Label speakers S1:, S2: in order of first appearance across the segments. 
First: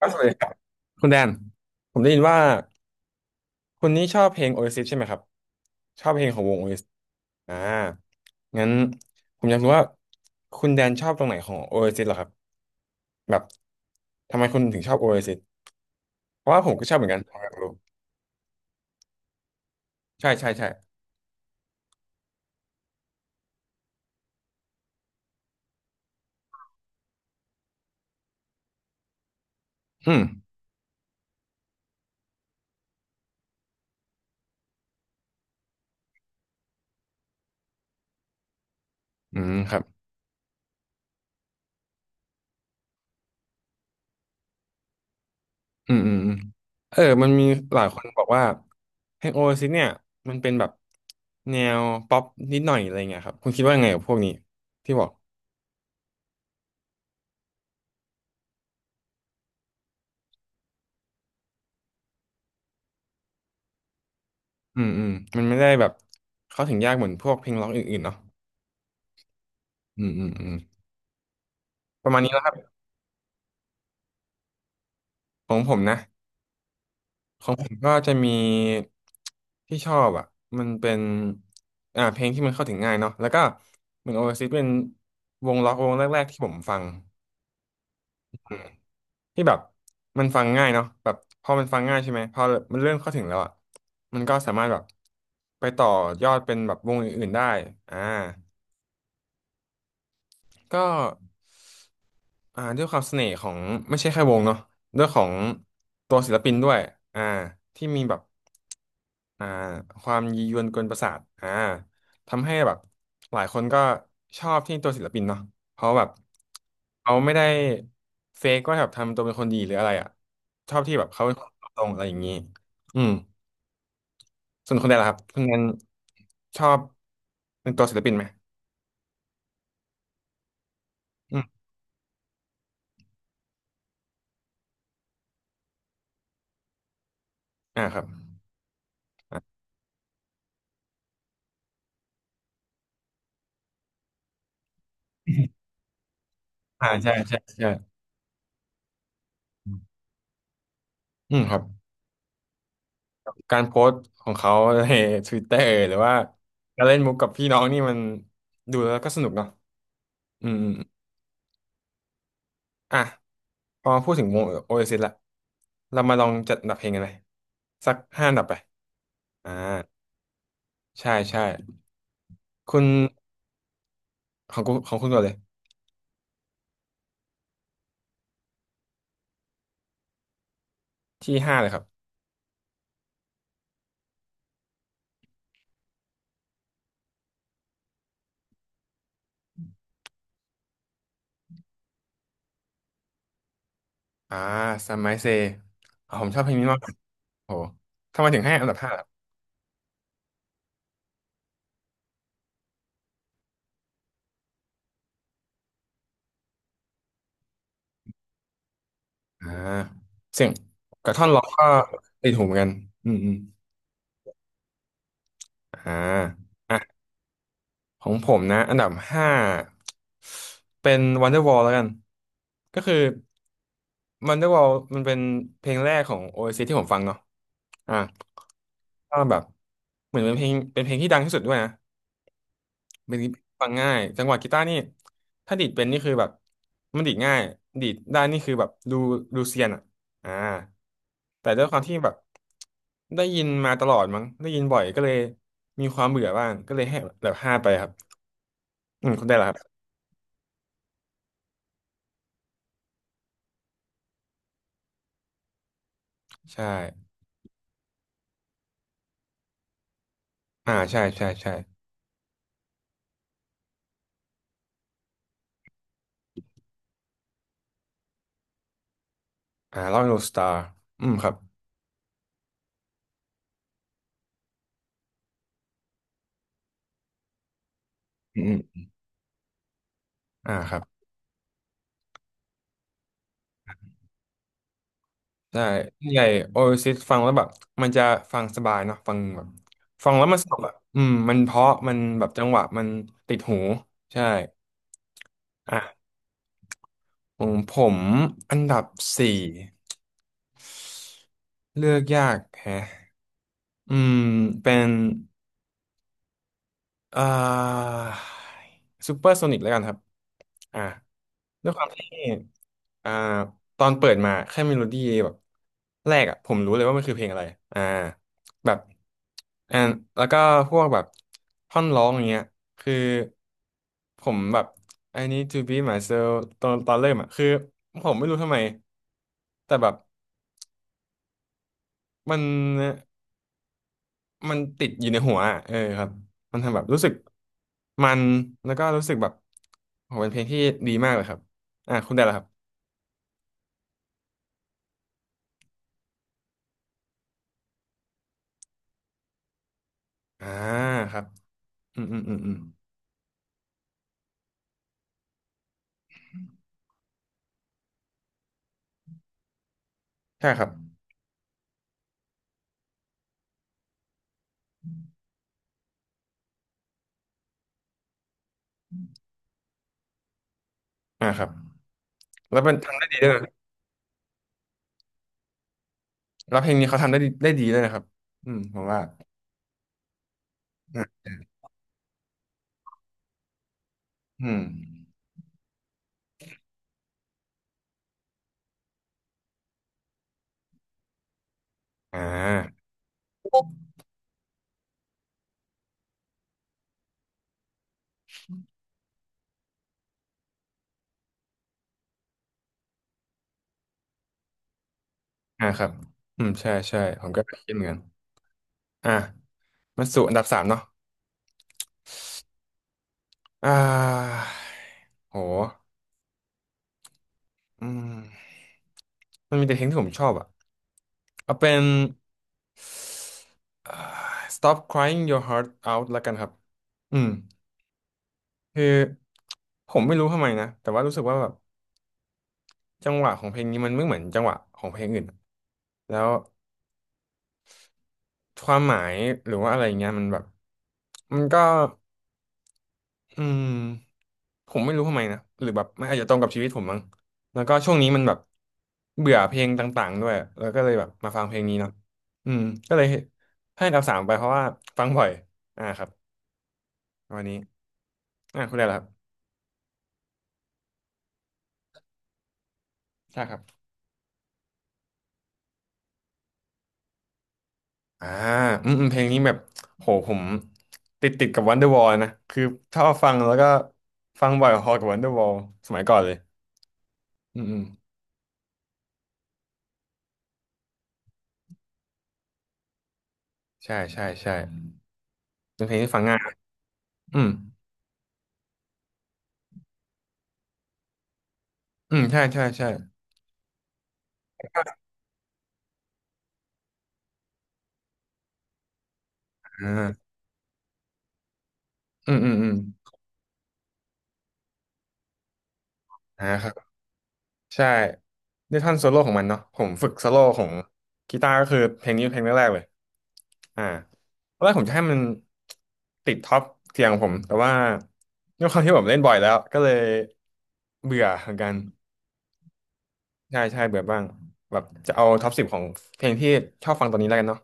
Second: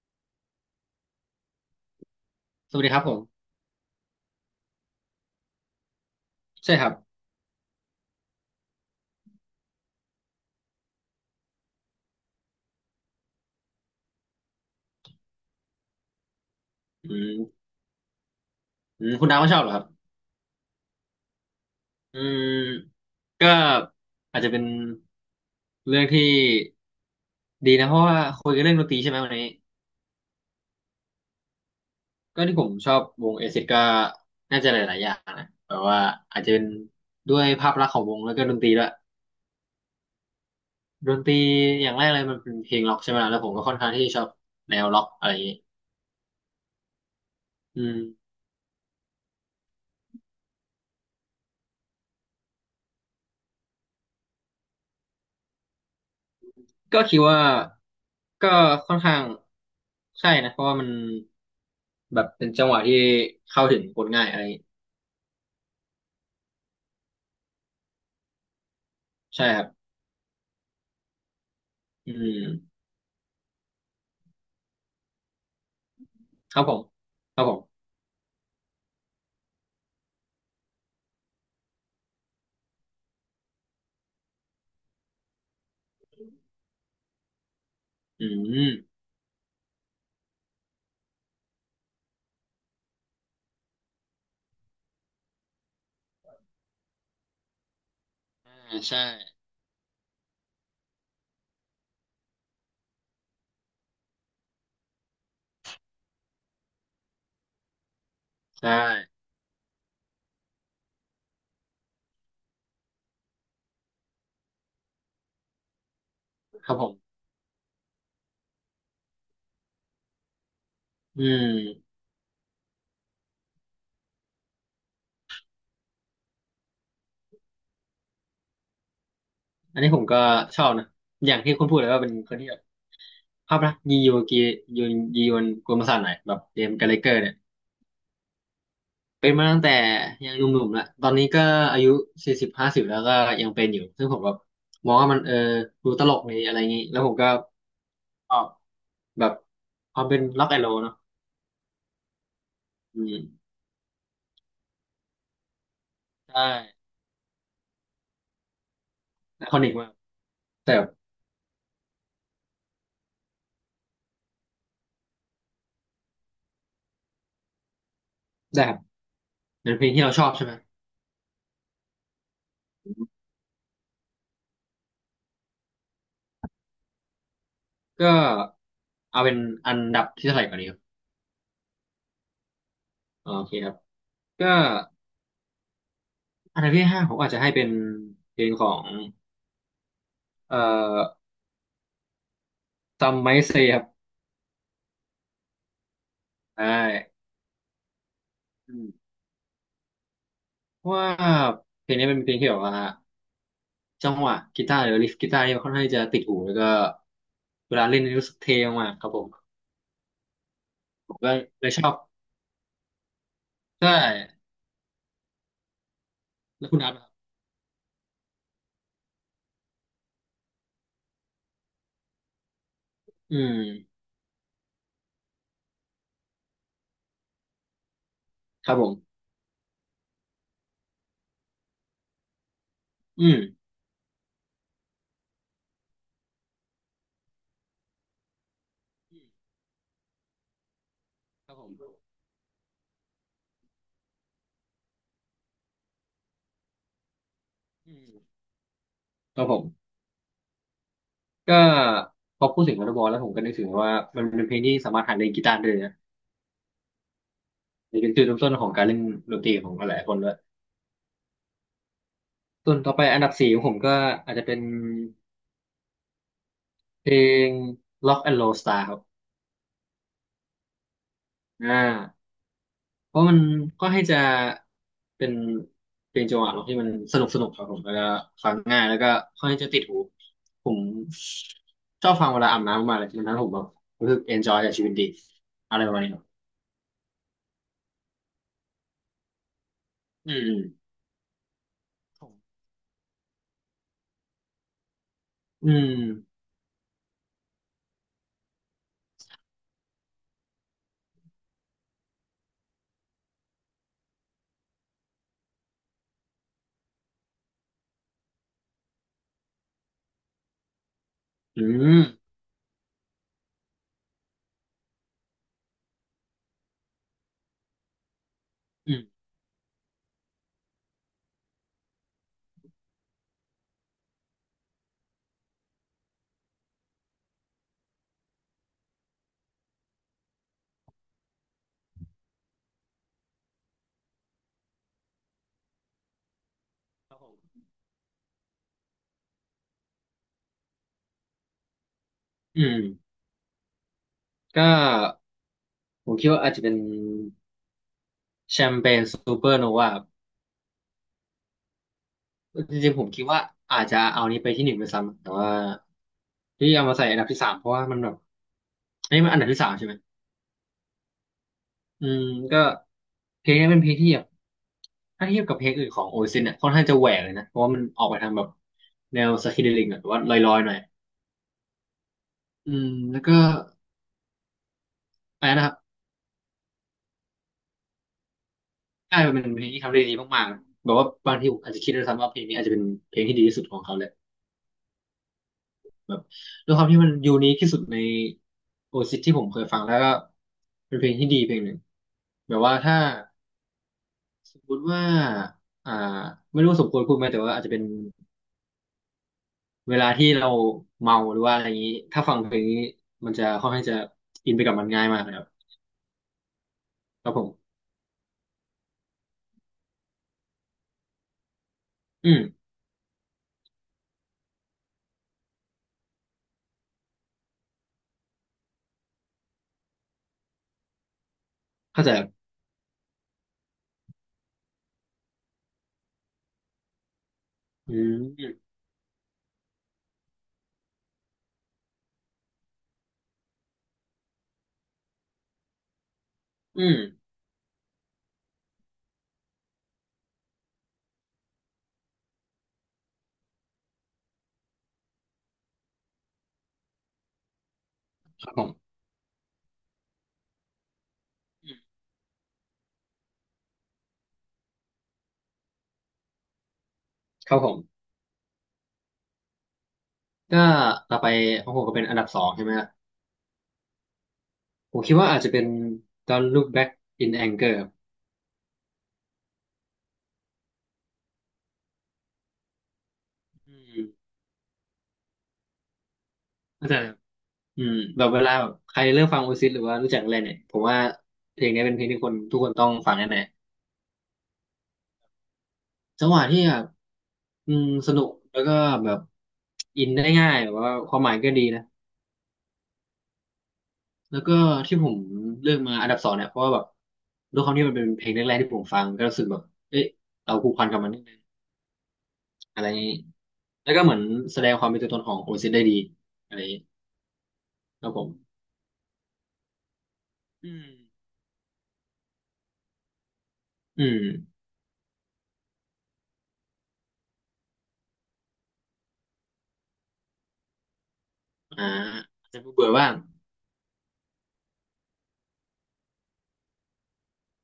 S1: ก็สวัสดีครับคุณแดนผมได้ยินว่า
S2: สวัสดีครับผม
S1: คุณนี่ชอบเพลง Oasis ใช่ไหมครับชอบเพลงของวง
S2: ใช่
S1: Oasis
S2: ค
S1: อ
S2: รับ
S1: เอสงั้นผมอยากรู้ว่าคุณแดนชอบตรงไหนของ Oasis เอสไอเหรอครับแบบทำไมคุณถึงชอบ Oasis เอสไอเพราะว่าผมก็ชอบเหมื
S2: อื
S1: อนกันผม
S2: ม
S1: อยากรู้
S2: อืมคุณดาวก็ชอบเหรอครับ
S1: ใช่ใช่ใช่
S2: อืมก็อาจจะเป็นเรื่องที่ดีนะเพราะว่าคุยกันเรื่องดนตรีใช่ไหมวันนี้
S1: อืม
S2: ก็ที่ผมชอบวงเอซิดก็น่าจะหลายๆอย่างนะแบบว่าอาจจะเป็นด้วยภาพลักษณ์ของวงแล้วก็ดนตรีด้วย
S1: อืมครับ
S2: ดนตรีอย่างแรกเลยมันเป็นเพลงร็อกใช่ไหมล่ะแล้วผมก็ค่อนข้างที่ชอบแนวร็อกอะไรอย่างนี้
S1: อืมอืมอืมเออมันมีห
S2: อื
S1: ลายค
S2: ม
S1: นบอกว่าเพลง Oasis เอสไอเนี่ยมันเป็นแบบแนวป๊อปนิดหน่อยอะไรเงี้ยครับคุณคิดว่าไงกับพวกนี้ที่บอก
S2: ก็คิดว่าก็ค่อนข้างใช่นะเพราะว่ามัน แบบเป็นจังหวะที่เข้าถึงคนง่ายอะไรอย่างงี้
S1: อืมอืมมันไม่ได้แบบเข้าถึงยากเหมือนพวกเพลงร็อกอื่นๆเนาะ
S2: ใช่ครับ
S1: อืมอืมอืมป
S2: อื
S1: ระมาณนี้แล้วครับ
S2: ม
S1: ของผมนะ
S2: ครับผมครั
S1: ข
S2: บ
S1: อ
S2: ผ
S1: งผม
S2: ม
S1: ก็จะมีที่ชอบอ่ะมันเป็นเพลงที่มันเข้าถึงง่ายเนาะแล้วก็เหมือนโอเอซิสเป็นวงร็อกวงแรกๆที่ผมฟัง
S2: อื
S1: อืม
S2: ม
S1: ที่แบบมันฟังง่ายเนาะแบบพอมันฟังง่ายใช่ไหมพอมันเริ่มเข้าถึงแล้วอ่ะมันก็สามารถแบบไปต่อยอดเป็นแบบวงอื่นๆได้อ่า
S2: อ่าใช่
S1: ก็ด้วยความเสน่ห์ของไม่ใช่แค่วงเนาะด้วยของตัวศิลปินด้วยอ่าที่มีแบบ
S2: ใช่
S1: อ่าความยียวนกวนประสาทอ่าทำให้แบบหลายคนก็ชอบที่ตัวศิลปินเนาะเพราะแบบ
S2: ครับผ
S1: เขา
S2: ม
S1: ไม่ได้เฟกว่าแบบทำตัวเป็นคนดีหรืออะไรอ่ะชอบที่แบบ
S2: อื
S1: เขาเป็นคนตรงๆ
S2: ม
S1: อะไรอย่างนี้อืมส่วนคนแดนล่ะครับคุณแดนชอบเป็นตัวศิลปินไหม
S2: อันนี้ผมก็ชอบนะอ
S1: อื
S2: ย่างที่
S1: ม
S2: คุณพูดเลยว่าเป็นคนที่แบบภาพลักษณ์ยีโยกียนยียวนกุลประสาทหน่อยแบบเจมส์กัเลเกอร์เนี่ย
S1: ครับ
S2: เป็นมาตั้งแต่ยังหนุ่มๆแลวตอนนี้ก็อายุ40-50แล้วก็ยังเป็นอยู่ซึ่งผมแบบมองว่ามันดูตลกดีอะไรอย่าง นี้
S1: อ่า
S2: แล้วผ
S1: ใช่
S2: มก็
S1: ใช่ใช่
S2: ชอบแบบความเป็นล็อกแอนด์โรลเนาะ
S1: อืมครับ
S2: อืม
S1: การโพสต์ของเขาใน Twitter หรือว่า
S2: ใช่
S1: การเล่นมุกกับพี่น้องนี่มันดูแล้วก็สนุก
S2: ไอ
S1: เนาะ
S2: คอนิกมาก
S1: อืมอ
S2: แต่
S1: มอ่ะพอพูดถึงวงโอเอซิสละเรามาลองจัดอันดับเพลงกันเลยสักห้าอันดับไป
S2: ได้ครับ
S1: อ่า
S2: เป็นเพลงที่เราชอบใช่ไหม
S1: ใช่ใช่คุณของคุณก่อนเลย
S2: ก็เอาเป็นอันดับที่เท่าไหร่ก่อนดีครับ
S1: ที่ห้าเลยครับ
S2: อ๋อโอเคครับก็อันดับที่ห้าผมอาจจะให้เป็นเพลงของเอ่อ Some Might Say ครับ
S1: อ่าซัมไมเซอ่ะผมชอบเพลงนี้
S2: ใช่
S1: มากโอ้โหทำไมถึงให้อัน
S2: อื
S1: ดับห้าล่ะ
S2: มเพราะว่าเพลงนี้เป็นเพลงที่แบบว่าจังหวะกีตาร์หรือลิฟกีตาร์นี่ค่อนข้างจะติดหูแล้วก็เวลาเล่นนี่รู้สึกเท่มากครับผม
S1: อ่าเสียง
S2: ผ
S1: กับ
S2: ม
S1: ท่อ
S2: ก็
S1: นร้องก็
S2: เลยชอบ
S1: ติดหูเหมือนกันอืมอืม
S2: ใช่
S1: อ่
S2: แล้วคุณอาร์ต
S1: า
S2: ล่ะครับ
S1: ของผมนะอันดับห้าเป็น Wonderwall แล้วกันก็คือ
S2: อืม
S1: Wonderwall มันเป็นเพลงแรกของ o a s c ที่ผมฟังเนาะอ่ะ
S2: ครับผ
S1: ก็
S2: ม
S1: แบบเหมือนเป็นเพลงที่ดังที่สุดด้วยนะเป็น
S2: อืม
S1: ฟังง่ายจังหวะกีตาร์นี่ถ้าดีดเป็นนี่คือแบบมันดีดง่ายดีดได้นี่คือแบบดูเซียนอ่ะอ่า
S2: ค
S1: แต่
S2: รับ
S1: ด้
S2: ผ
S1: วยค
S2: ม
S1: วามที่แบบได้ยินมาตลอดมั้งได้ยินบ่อยก็เลยมีความเบื่อบ้างก็เลยให้แบบห้าไปครับ
S2: อืม
S1: อืมคุณได้
S2: ครับ
S1: ละ
S2: ผม ก็พอพูดถึงวอลเลย์บอลแล้วผมก็นึกถึงว่ามันเป็นเพลงที่สามารถหัดเล่นกีตาร์ได้เลยนะ
S1: ใช่
S2: นี่เป็นจุดเริ่มต้นของการเล่นดนตรีของหลายๆคนด้วย
S1: อ่าใช่ ใช่ ใช่
S2: ส่วนต่อไปอันดับสี่ของผมก็อาจจะเป็นเพลง Rock and Roll Star ครับ
S1: อ่าลองดูสตาร์อืมครับ
S2: อ่าเพราะมันก็ให้จะเป็นเพลงจังหวะร็อกที่มันสนุกสนุกครับผมแล้วก็
S1: อื
S2: ฟัง
S1: มอม
S2: ง่ายแล้วก็ค่อนข้างจะติดหูผ
S1: ครั
S2: ม
S1: บ
S2: ชอบฟังเวลาอาบน้ำมากเลยมันทำให้ผมแบบรู้สึก enjoy กับชีวิตดี
S1: ใช่่
S2: อะไรประมาณนี้
S1: ให
S2: ครั
S1: ญ่
S2: บ
S1: โอซิสฟังแล้วแบบ มันจะฟังสบายเนาะฟังแบบ ฟังแล้ว
S2: อื
S1: มันสนุกอ่ะ
S2: ม
S1: อืม มันเพราะ มัน
S2: ผ
S1: แบบจังห
S2: ม
S1: วะ มันติดหู ใช่
S2: อื
S1: อ่ะ
S2: ม
S1: ผมอันดับสี่เลือกยากแฮะอืม เป็น อ่าซูเปอร์โซนิกแล้วกันครับอ่า
S2: อื
S1: ด้วยความ
S2: ม
S1: ที่อ่าตอนเปิดมาแค่เมโลดี้แบบแรกอ่ะผมรู้เลยว่ามันคือเพลงอะไรอ่าแบบ
S2: อืม
S1: อ่าแล้วก็พวกแบบท่อนร้องอย่างเงี้ยคือผมแบบ I need to be myself ตอนเริ่มอ่ะคือผมไม่รู้ทำไมแต่แบบมัน มันติดอยู่ในหัวอะเออครับมันทำแบบรู้สึ
S2: ค
S1: ก
S2: รับผม
S1: มันแล้วก็รู้สึกแบบโหเป็นเพลงที่ดีมากเลยครับคุณได้แล้วครับ
S2: อืมก็ผมคิดว่าอาจจะเป็นแชมเปญซูเปอร์โนวา
S1: อ่าครับอืมอืมอืมอืม
S2: จริงๆผมคิดว่าอาจจะเอานี้ไปที่หนึ่งไปซ้ำแต่ว่าที่เอามาใส่อันดับที่สามเพราะว่ามันแบบอันนี้มันอันดับที่สามใช่ไหม
S1: ใช่ครับ
S2: อืมก็เพลงนี้เป็นเพลงที่แบบถ้าเทียบกับเพลงอื่นของโอซินเนี่ยค่อนข้างจะแหวกเลยนะเพราะว่ามันออกไปทางแบบแนวสคิเดลิงหรือว่าลอยๆหน่อย
S1: อ่าครับแล้ว
S2: อื
S1: เป็น
S2: ม
S1: ทำได้ดี
S2: แล้ว
S1: ด้วย
S2: ก็
S1: นะ
S2: อะไรนะครับ
S1: แล้วเพลงนี้เขาทำได้ดีด้วยนะครับอืมผมว่า
S2: ใช่มันเป็นเพลงที่ทำได้ดีมากๆแบบ
S1: อ่ะ
S2: ว่าบางทีผมอาจจะคิดด้วยซ้ำว่าเพลงนี้อาจจะเป็นเพลงที่ดีที่สุดของเขาเลย
S1: อืม
S2: แบบด้วยความที่มันยูนิคที่สุดในโอซิสที่ผมเคยฟังแล้วก็เป็นเพลงที่ดีเพลงหนึ่ง
S1: อ่
S2: แบบว่า
S1: า
S2: ถ้าสมมติว่าอ่าไม่รู้สมควรพูดไหมแต่ว่าอาจจะเป็นเวลาที่เราเมาหรือว่าอะไรอย่างนี้ถ้าฟังเพลงนี้มันจะค่อนข้างจะอินไปกับมันง่ายมากนะครับ
S1: อ่าครับอืมใช่ใช่ผ
S2: ค
S1: ม
S2: รับ
S1: ก็
S2: ผ
S1: คิด
S2: ม
S1: เหมือนกันอ่ะมาสู่อันดับสามเนาะ
S2: อืม
S1: อ่าโห อืมมันมีแต่เพลงที่ผมชอบอ่ะเอาเป็น
S2: เข้าใจครับ
S1: เอ่อ Stop Crying Your Heart Out ละกันครับอืม
S2: อืม
S1: คือผมไม่รู้ทำไมนะ แต่ว่ารู้สึกว่าแบบจังหวะของเพลงนี้มันไม่เหมือนจังหวะของเพลงอื่นอะแล้ว
S2: อืม
S1: ความหมายหรือว่าอะไรเงี้ยมันแบบมันก็อืม ผมไม่รู้ทำไมนะหรือแบบมันอาจจะตรงกับชีวิตผมมั้งแล้วก็ช่วงนี้มันแบบ
S2: ครับผม
S1: เบื่อเพลงต่างๆด้วยแล้วก็เลยแบบมาฟังเพลง
S2: อื
S1: นี้
S2: ม
S1: เนาะอืมก็เลยให้อันดับสามไปเพราะว่าฟังบ่อยอ่าครับวัน
S2: ค
S1: นี้
S2: รับผม
S1: คุณได้แล้วครับ
S2: ก็ต่อไปของผมก็เป็นอันดับสองใช่ไหมฮะ
S1: ใช่ครับ
S2: ผมคิดว่าอาจจะเป็น Don't Look Back in Anger ครับ
S1: อ่าอืมอืมเพลงนี้แบบโหผมติดกับ Wonderwall นะคือชอบฟังแล้วก็
S2: อืม
S1: ฟังบ่อยพอกับ Wonderwall สมัยก่อนเลย
S2: เข้าใจ
S1: อืมอื
S2: อื
S1: ม
S2: มแบบเวลาแบบใครเริ่มฟังโอซิสหรือว่ารู้จักอะไรเนี่ยผมว่าเพลงนี้เป็นเพลงที่คนทุกคนต้องฟังแน่
S1: ใช่ใช่ใช่เป็นเพลงที่ฟั
S2: ๆ
S1: ง
S2: จังห
S1: ง่าย
S2: วะที่แบบ
S1: อืม
S2: อืมสนุกแล้วก็แบบอินได้ง่ายแบบว่าความหมายก็ดีนะ
S1: อืมใช่ใช่ใช่
S2: แล้วก็ที่ผมเลือกมาอันดับสองเนี่ยเพราะว่าแบบด้วยความที่มันเป็นเพลงแรกๆที่ผมฟังก็รู้สึกแบบเอ๊ะ
S1: อ่า
S2: เราผูกพันกับมันนิดนึง
S1: อืมอืมอืม
S2: อะไรอย่างงี้แล้วก็เหมือนแสดงความเป็นตัวตนของโอซิสได้ดี
S1: อ่า
S2: อะไรอ
S1: ค
S2: ย่า
S1: รั
S2: งงี้
S1: บ ใช่
S2: ครับผม
S1: ด้วยท่อนโซโล่ของมันเนาะผมฝึกโซโล่ของ
S2: อืม
S1: กีตาร์ก็คือเพลงนี้เพลงแรกๆเลยอ่า
S2: อืม
S1: ตอนแรกผมจะให้มันติดท็อปเทียงของผมแต่ว่าด้วยความที่ผมเล่นบ่อยแล้วก็เลยเบื่อเหมือนกัน
S2: อ่าอาจจะเบื่อบ้าง
S1: ใช่ใช่เบื่อบ้างแบบจะเอาท็อปสิบของเพลงที่ชอบฟังตอนนี้แล้วกันเนาะ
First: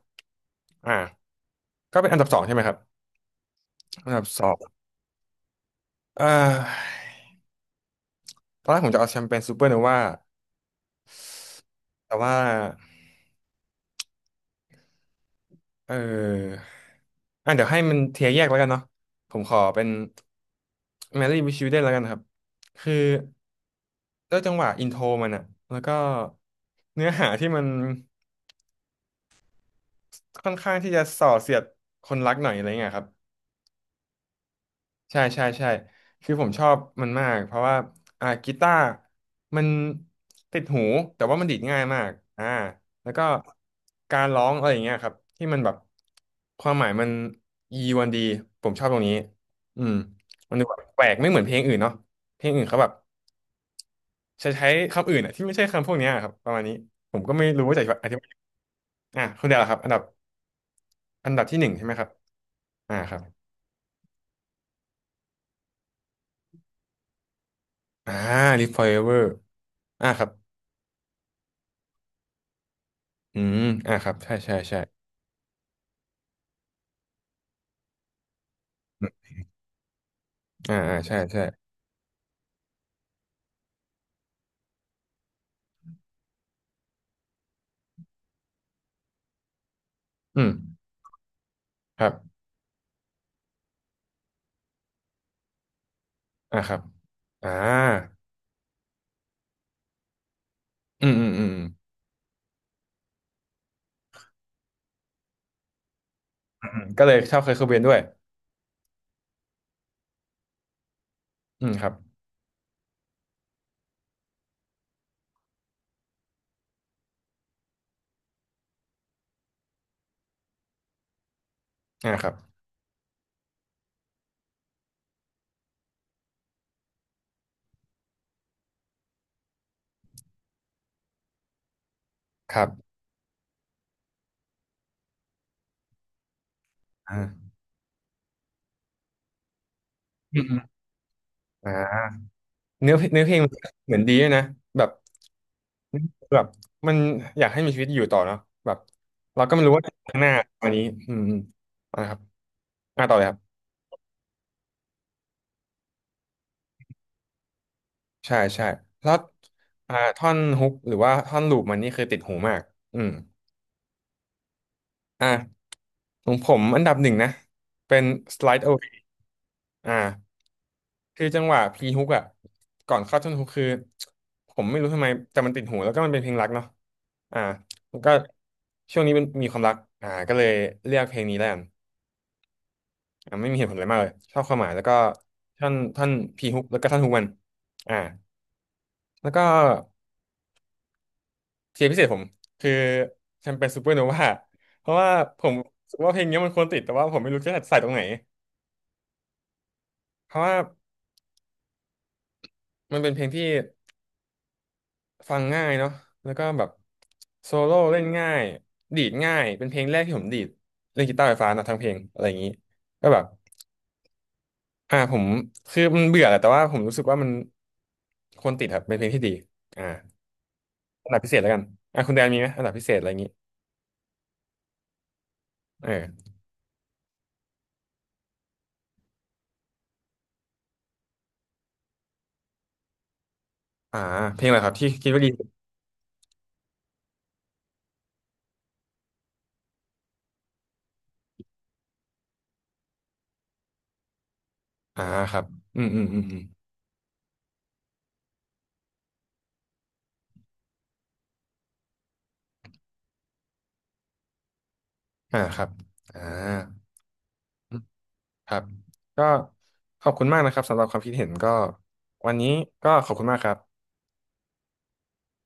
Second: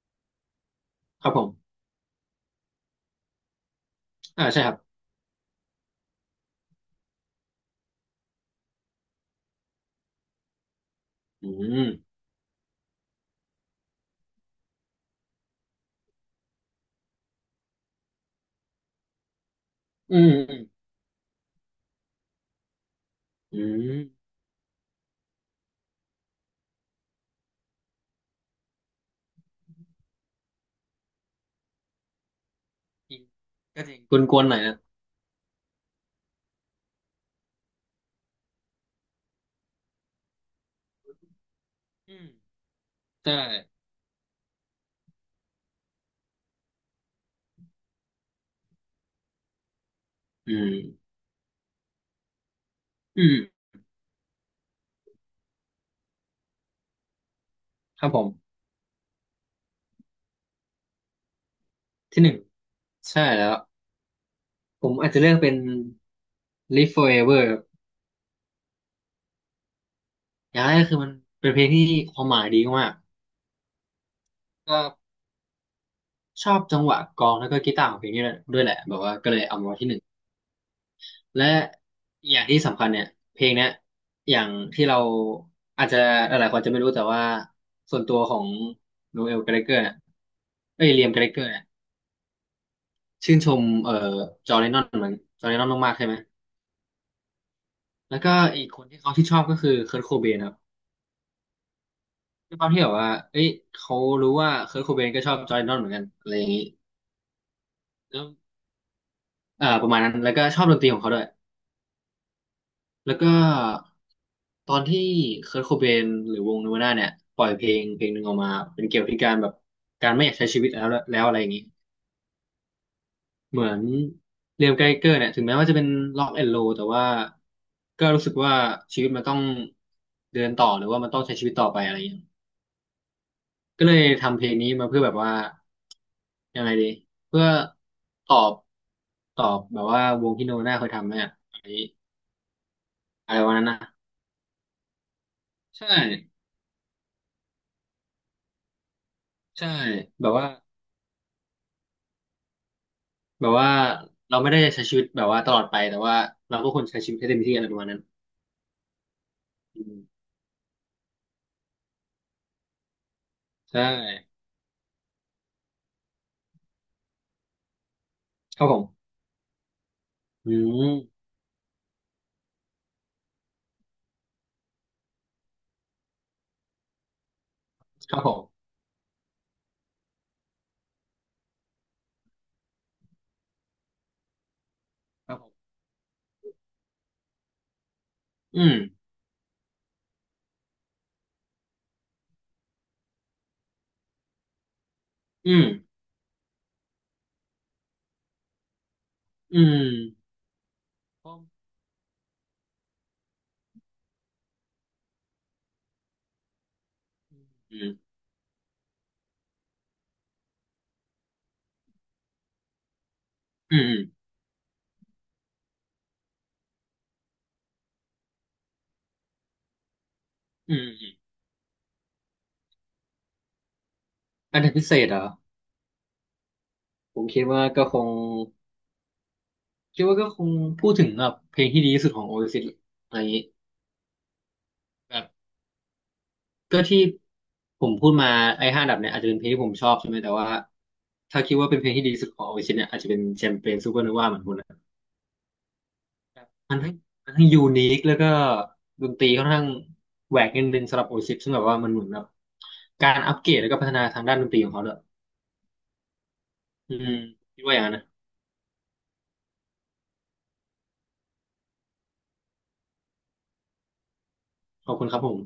S1: อ่า
S2: ครับผม
S1: ก็เป็นอันดับสองใช่ไหมครับอันดับส
S2: อ่า
S1: อง
S2: ใช่ครับ
S1: เอ่อตอนแรกผมจะเอาแชมเปญซูเปอร์โนวา
S2: อืม
S1: แต่ว่า เออเดี๋ยวให้มันเทียร์แยกแล้วกันเนาะผมขอเป็น
S2: อืม
S1: Marry with Children แล้วกันนะครับ คือ
S2: อืม
S1: ด้วยจังหวะอินโทรมันอะ แล้วก็เนื้อหาที่มันค่อนข้างที่จะส่อเสียดคนรักหน่อยอะไรเงี้ยครับ
S2: อืมก็จริงกวนๆหน่อยนะ
S1: ใช่ใช่ใช่คือผมชอบมันมากเพราะว่ากีตาร์มันติดหูแต่ว่ามันดีดง่ายมาก
S2: อืม
S1: อ่าแล้วก็
S2: ใช่
S1: การร้องอะไรอย่างเงี้ยครับที่มันแบบความหมายมันยีวันดีผมชอบตรงนี้อืม
S2: อื
S1: มันดูแบบแป
S2: ม
S1: ลกไม่เหมือนเพลงอื่นเนาะเพลงอื่นเขาแบบ
S2: อืม
S1: ใช้ใช้คำอื่นอะที่ไม่ใช่คำพวกเนี้ยครับประมาณนี้ผมก็ไม่รู้ว่าจะ
S2: ค
S1: อ
S2: รับ
S1: ธิ
S2: ผ
S1: บาย
S2: ม
S1: คุณเดาครับอันดับอันดับที่หนึ่งใช่ไหมครับ
S2: ที่หนึ่ง
S1: อ่าครั
S2: ใช่
S1: บ
S2: แล้วผมอาจจะเลือกเป็น Live Forever ครับ
S1: อ่า Live Forever อ่าครับ
S2: อย่างแรกคือมันเป็นเพลงที่ความหมายดีมาก
S1: อืมอ่าครับใช่ใช่ใช่
S2: ก็ชอบจังหวะกลองแล้วก็กีตาร์ของเพลงนี้ด้วยแหละแบบ
S1: อื
S2: ว่าก็
S1: ม
S2: เลยเอามาไว้ที่หนึ่ง
S1: อ่าอ่าใช่ใช่
S2: และอย่างที่สำคัญเนี่ยเพลงเนี้ยอย่างที่เราอาจจะหลายๆคนจะไม่รู้แต่ว่าส่วนตัวของโนเอลแกรเลเกอร์เนี่ย
S1: อืม
S2: เอ้ยเลียมแกรเลเกอร์เนี่ย
S1: ครับ
S2: ชื่นชมจอร์แดนนอนเหมือนจอร์แดนนอนมากๆใช่ไหม
S1: อ่าครับอ่า
S2: แล้วก็อีกคนที่เขาที่ชอบก็คือเคิร์ทโคเบนครับ
S1: อืมอืมอืม
S2: ด้วยความที่แบบว่าเอ้ยเขารู้ว่าเคิร์โคเบนก็ชอบจอร์แดนนอนเหมือนกันอะไรอย่างนี้
S1: อืมอืมก็เลยชอบเคเคิเบนด้วย
S2: แล้วประมาณนั้นแล้วก็ชอบดนตรีของเขาด้วย
S1: อืมครับ
S2: แล้วก็ตอนที่เคิร์ทโคเบนหรือวงเนวาน่าเนี่ยปล่อยเพลงเพลงหนึ่งออกมาเป็นเกี่ยวกับการแบบการไม่อยากใช้ชีวิตแล้วแล้วอะไรอย่างนี้
S1: อ่าครับ
S2: เหมือนเรียมไกเกอร์เนี่ยถึงแม้ว่าจะเป็นล็อกแอนด์โลแต่ว่าก็รู้สึกว่าชีวิตมันต้องเดินต่อหรือว่ามันต้องใช้ชีวิตต่อไปอะไรอย่างเงี้ย
S1: ครับ
S2: ก็เลยทำเพลงนี้มาเพื่อแบบว่ายังไงดีเพื่อ
S1: อ่า
S2: ตอบตอบแบบว่าวง
S1: อืม
S2: ที่โน
S1: อืม
S2: น่าเคยทำเนี่ยอะไร
S1: อ่าเนื้อเพลงเนื้อเพ
S2: อะ
S1: ล
S2: ไร
S1: งเ
S2: วันนั้นนะ
S1: หมือนดีด้วยนะแบบ
S2: ใช่
S1: แบบ มันอยากให้มีชีวิตอยู่ต่อเนาะแบบเราก็ไม่
S2: ใช่
S1: รู้ว่าข้างห
S2: แบ
S1: น้า
S2: บว่า
S1: ตอนนี้อืมอืมอ่าครับอ่าต่อเลยครั
S2: แบบ
S1: บ
S2: ว่าเราไม่ได้ใช้ชีวิตแบบว่าตลอดไปแต่ว่าเราก็ควรใช้ชีวิตให้เต็มที่อะไรประมาณนั้น
S1: ใช่ใช่แล้ว
S2: อืม
S1: ท่อนฮุกหรือว่าท่อนลูปมันนี่คือติดหูมากอืม
S2: ใช่
S1: อ่ะของผมอันดับหนึ่งนะเป็น
S2: ค
S1: slide
S2: รับผ
S1: away
S2: ม
S1: อ่า
S2: อื
S1: คื
S2: ม
S1: อจังหวะพีฮุกอ่ะก่อนเข้าท่อนฮุกคือผมไม่รู้ทำไมแต่มันติดหูแล้วก็มันเป็นเพลงรักเนาะอ่าผมก็
S2: ครับผม
S1: ช่วงนี้เป็นมีความรักก็เลยเลือกเพลงนี้แล้วกันไม่มีเหตุผลอะไรมากเลยชอบความหมายแล้วก็
S2: ครับผม
S1: ท่อนท่อนพีฮุกแล้วก็ท่อนฮุกมันอ่า
S2: อืม
S1: แล้วก็เทียร์พิเศษผมคือแชมเปญซูเปอร์โนวาเพราะว่าผ
S2: อื
S1: ม
S2: ม
S1: รู้สึกว่าเพลงนี้มันควรติดแต่ว่าผมไม่รู้จะใส่ตรงไหน
S2: อืม
S1: เพราะว่ามันเป็นเพลงที่ฟังง่ายเนาะแล้วก็แบบโซโล่
S2: อื
S1: เล่น
S2: ม
S1: ง่ายดีดง่ายเป็นเพลงแรกที่ผมดีดเล่นกีตาร์ไฟฟ้านะทั้งเพลงอะไรอย่างนี้ก็แบบ
S2: อืม อืม
S1: ผมคือมันเบื่อแหละแต่ว่าผมรู้สึกว่ามันควรติดครับเป็นเพลงที่ดีอ่าอัน
S2: อ
S1: ดับพิเศษแล้วกันคุณแดนมีไหมอันดับพิเศษอะไรอย่างนี้
S2: ันดับพิเศษเหรอ
S1: เออ
S2: ผมคิดว่าก็คงคิดว่าก็คงพูดถึงแบบเพลงที่ดีที่สุดของโอเอซิสอะไรอย่างนี้
S1: อ่าเพลงอะไรครับที่คิดว่า
S2: แบบ
S1: ดีสุด
S2: ก็ที่ผมพูดมาไอ้ห้าอันดับเนี่ยอาจจะเป็นเพลงที่ผมชอบใช่ไหมแต่ว่าถ้าคิดว่าเป็นเพลงที่ดีที่สุดของโอเอซิสเนี่ยอาจจะเป็นแชมเปญซูเปอร์โนวาเหมือนคุณนะ
S1: อ่าครับอืมอืมอืมอื
S2: แบ
S1: ม
S2: บมันทั้งมันทั้งยูนิคแล้วก็ดนตรีค่อนข้างแหวกนิดนึงสำหรับโอเอซิสซึ่งแบบว่ามันเหมือนแบบการอัปเกรดแล้วก็พัฒนาทางด้านดนตรีของเขาเลย
S1: อ่าครับอ่า
S2: อืคมคิด
S1: อื
S2: ว่าอ
S1: ม
S2: ย่างนั้นนะ
S1: ครับก็ขอบคุณมากนะครับสำหรับความคิดเห็นก็วันนี้ก็ขอบคุณมากครับ
S2: ขอบคุณครับผม